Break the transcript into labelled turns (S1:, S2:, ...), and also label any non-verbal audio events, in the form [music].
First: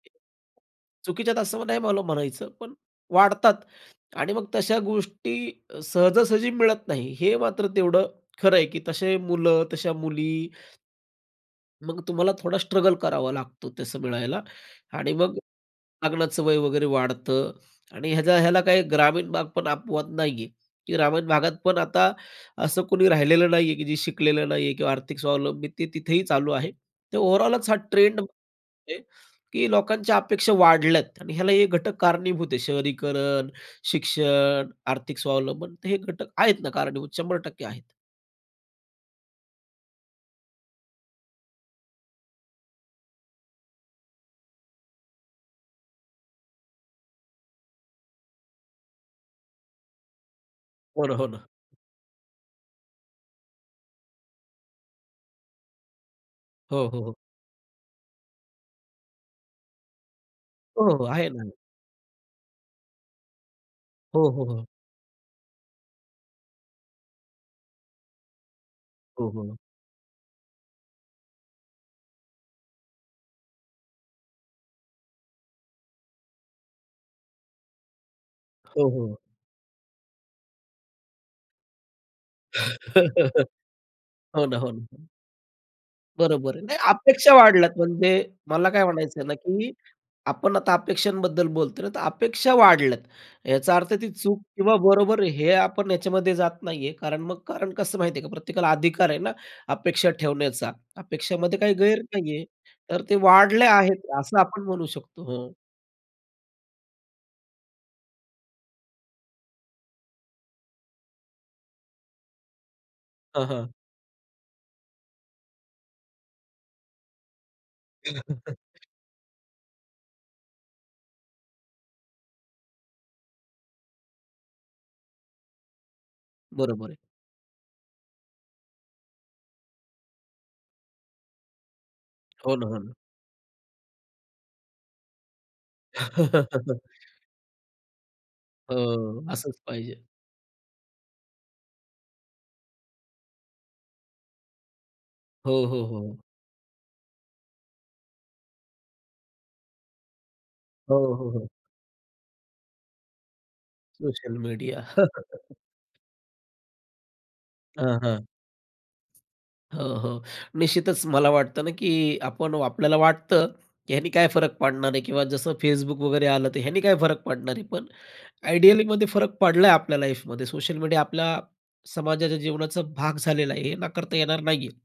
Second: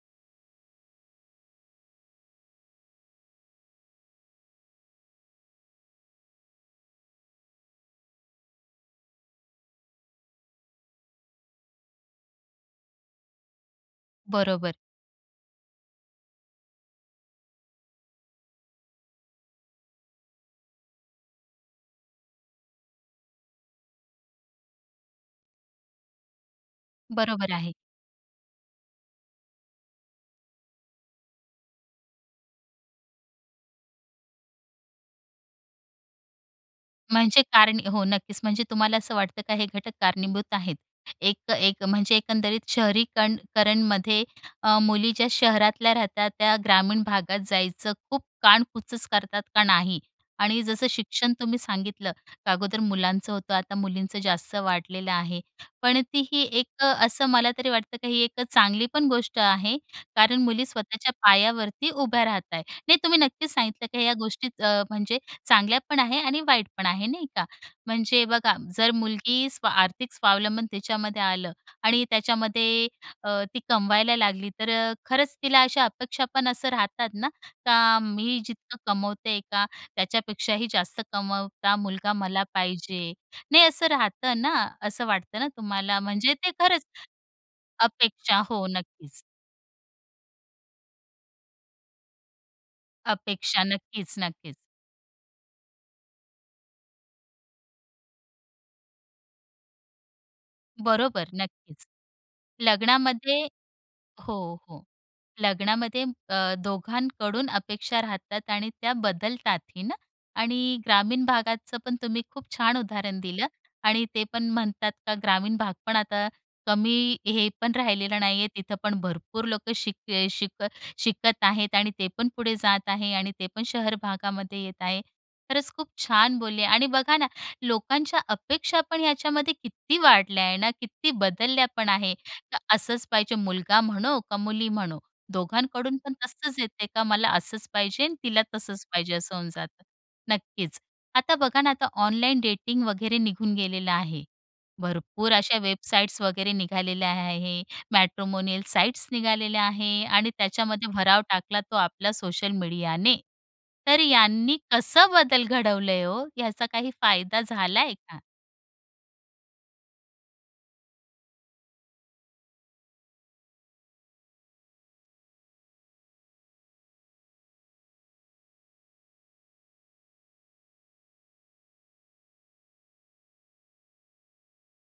S1: चुकीच्या आहेत असं नाही मला म्हणायचं, पण वाढतात आणि मग तशा गोष्टी सहजासहजी मिळत नाही हे मात्र तेवढं खरं आहे, की तसे मुलं तशा मुली मग तुम्हाला थोडा स्ट्रगल करावा लागतो तसं मिळायला
S2: बरोबर.
S1: आणि मग लग्नाचं वय वगैरे वाढतं आणि ह्याचा ह्याला काही ग्रामीण भाग पण अपवाद नाही आहे की ग्रामीण भागात पण आता असं कोणी राहिलेलं नाहीये की जे शिकलेलं नाहीये किंवा आर्थिक स्वावलंबन तिथेही चालू आहे. तर
S2: बरोबर
S1: ओव्हरऑलच
S2: आहे.
S1: हा ट्रेंड आहे की लोकांच्या अपेक्षा वाढल्या आहेत आणि ह्याला हे घटक कारणीभूत आहेत, शहरीकरण, शिक्षण, आर्थिक स्वावलंबन, हे घटक आहेत ना, कारणीभूत शंभर
S2: म्हणजे
S1: टक्के
S2: कारण
S1: आहेत.
S2: हो, नक्कीच. म्हणजे तुम्हाला असं वाटतं का हे घटक कारणीभूत आहेत? एक त एक म्हणजे एकंदरीत शहरीकण करणमध्ये अ, मुली ज्या शहरातल्या राहतात, त्या ग्रामीण भागात जायचं खूप कानकुच करतात का नाही. आणि जसं
S1: हो ना, हो
S2: शिक्षण
S1: ना.
S2: तुम्ही सांगितलं, अगोदर मुलांचं होतं, आता मुलींचं जास्त वाढलेलं आहे. पण ती ही एक अ,
S1: हो हो, हो.
S2: असं मला तरी वाटतं की ही एक अ, चांगली पण गोष्ट आहे कारण मुली
S1: हो, हो.
S2: स्वतःच्या
S1: आहे ना.
S2: पायावरती उभ्या राहत आहे. नाही, तुम्ही नक्कीच सांगितलं की ह्या
S1: हो, हो,
S2: गोष्टी
S1: हो.
S2: अ, म्हणजे चांगल्या पण आहेत आणि वाईट पण आहेत, नाही का? म्हणजे बघा, जर
S1: हो,
S2: मुलगी
S1: हो.
S2: स्वा आर्थिक स्वावलंबन त्याच्यामध्ये आलं आणि त्याच्यामध्ये ती अ, कमवायला लागली, तर अ, खरंच तिला अशा अपेक्षा पण असं राहतात ना, का मी जितकं
S1: हो, हो, हो.
S2: कमवते, का त्याच्यापेक्षाही जास्त कमवाव का मुलगा मला पाहिजे
S1: [laughs]
S2: नाही असं राहतं
S1: हो ना, हो
S2: ना,
S1: ना, हो
S2: असं
S1: ना.
S2: वाटतं ना तुम्हाला, म्हणजे ते
S1: बरोबर आहे, नाही
S2: खरंच
S1: अपेक्षा वाढल्या आहेत. म्हणजे
S2: अपेक्षा, हो
S1: मला काय म्हणायचं
S2: नक्कीच.
S1: आहे ना की आपण आता अपेक्षांबद्दल बोलतोय ना, तर अपेक्षा वाढल्या आहेत.
S2: अपेक्षा.
S1: याचा अर्थ ती
S2: नक्कीच,
S1: चूक
S2: नक्कीच.
S1: किंवा बरोबर, हे आपण ह्याच्यामध्ये जात नाहीये कारण मग कारण कसं माहिती का प्रत्येकाला अधिकार आहे ना अपेक्षा ठेवण्याचा.
S2: बरोबर.
S1: अपेक्षामध्ये काही
S2: नक्कीच.
S1: गैर नाहीये. तर ते
S2: लग्नामध्ये
S1: वाढले आहेत,
S2: हो,
S1: असं आपण
S2: हो.
S1: म्हणू शकतो, हो.
S2: लग्नामध्ये म अ, दोघांकडून अपेक्षा राहतात आणि त्या बदलतातही ना. आणि ग्रामीण भागाचं पण तुम्ही खूप छान उदाहरण
S1: हां,
S2: दिलं
S1: हां.
S2: आणि ते पण म्हणतात का ग्रामीण भाग पण आता कमी हे पण राहिलेला नाही आहे. तिथं
S1: [chuckles]
S2: पण भरपूर लोकं शिक ए शिक अ, शिकत आहेत आणि ते पण पुढे जात आहेत आणि ते पण शहर भागामध्ये येत आहेत. खरंच खूप छान बोलले आणि
S1: बरोबर आहे.
S2: बघा ना, लोकांच्या अपेक्षा पण ह्याच्यामध्ये किती वाढल्या आहेत ना, किती बदलल्या पण आहेत.
S1: हो
S2: तर
S1: ना, हो ना.
S2: असंच पाहिजे. मुलगा म्हणो का मुली म्हणो, दोघांकडून पण तसंच येते का
S1: [chuckles]
S2: "मला असंच पाहिजे आणि तिला
S1: अ,
S2: तसंच पाहिजे", असं होऊन
S1: असंच
S2: जातं.
S1: पाहिजे.
S2: नक्कीच. आता बघा ना, आता ऑनलाइन डेटिंग वगैरे निघून गेलेलं आहे. भरपूर अशा
S1: हो, हो, हो.
S2: वेबसाइट्स वगैरे निघालेल्या आहेत, मॅट्रिमोनियल साइट्स निघालेल्या आहेत आणि त्याच्यामध्ये
S1: हो,
S2: भराव
S1: हो, हो.
S2: टाकला तो आपल्या सोशल मीडियाने. तर
S1: सोशल
S2: यांनी
S1: मीडिया.
S2: कसं बदल
S1: [chuckles]
S2: घडवलं आहे हो? याचा काही फायदा झाला आहे
S1: हां,
S2: का?
S1: हां. हो, हो. निश्चितच मला वाटतं ना की आपण आपल्याला वाटतं, की ह्यानी काय फरक पडणार आहे किंवा जसं Facebook वगैरे आलं तर ह्याने काय फरक पडणार आहे? पण आयडियलीमध्ये फरक पडला आहे आपल्या लाईफमध्ये. सोशल मीडिया आपल्या समाजाच्या जीवनाचा भाग झालेला आहे, हे नाकारता येणार नाहीये.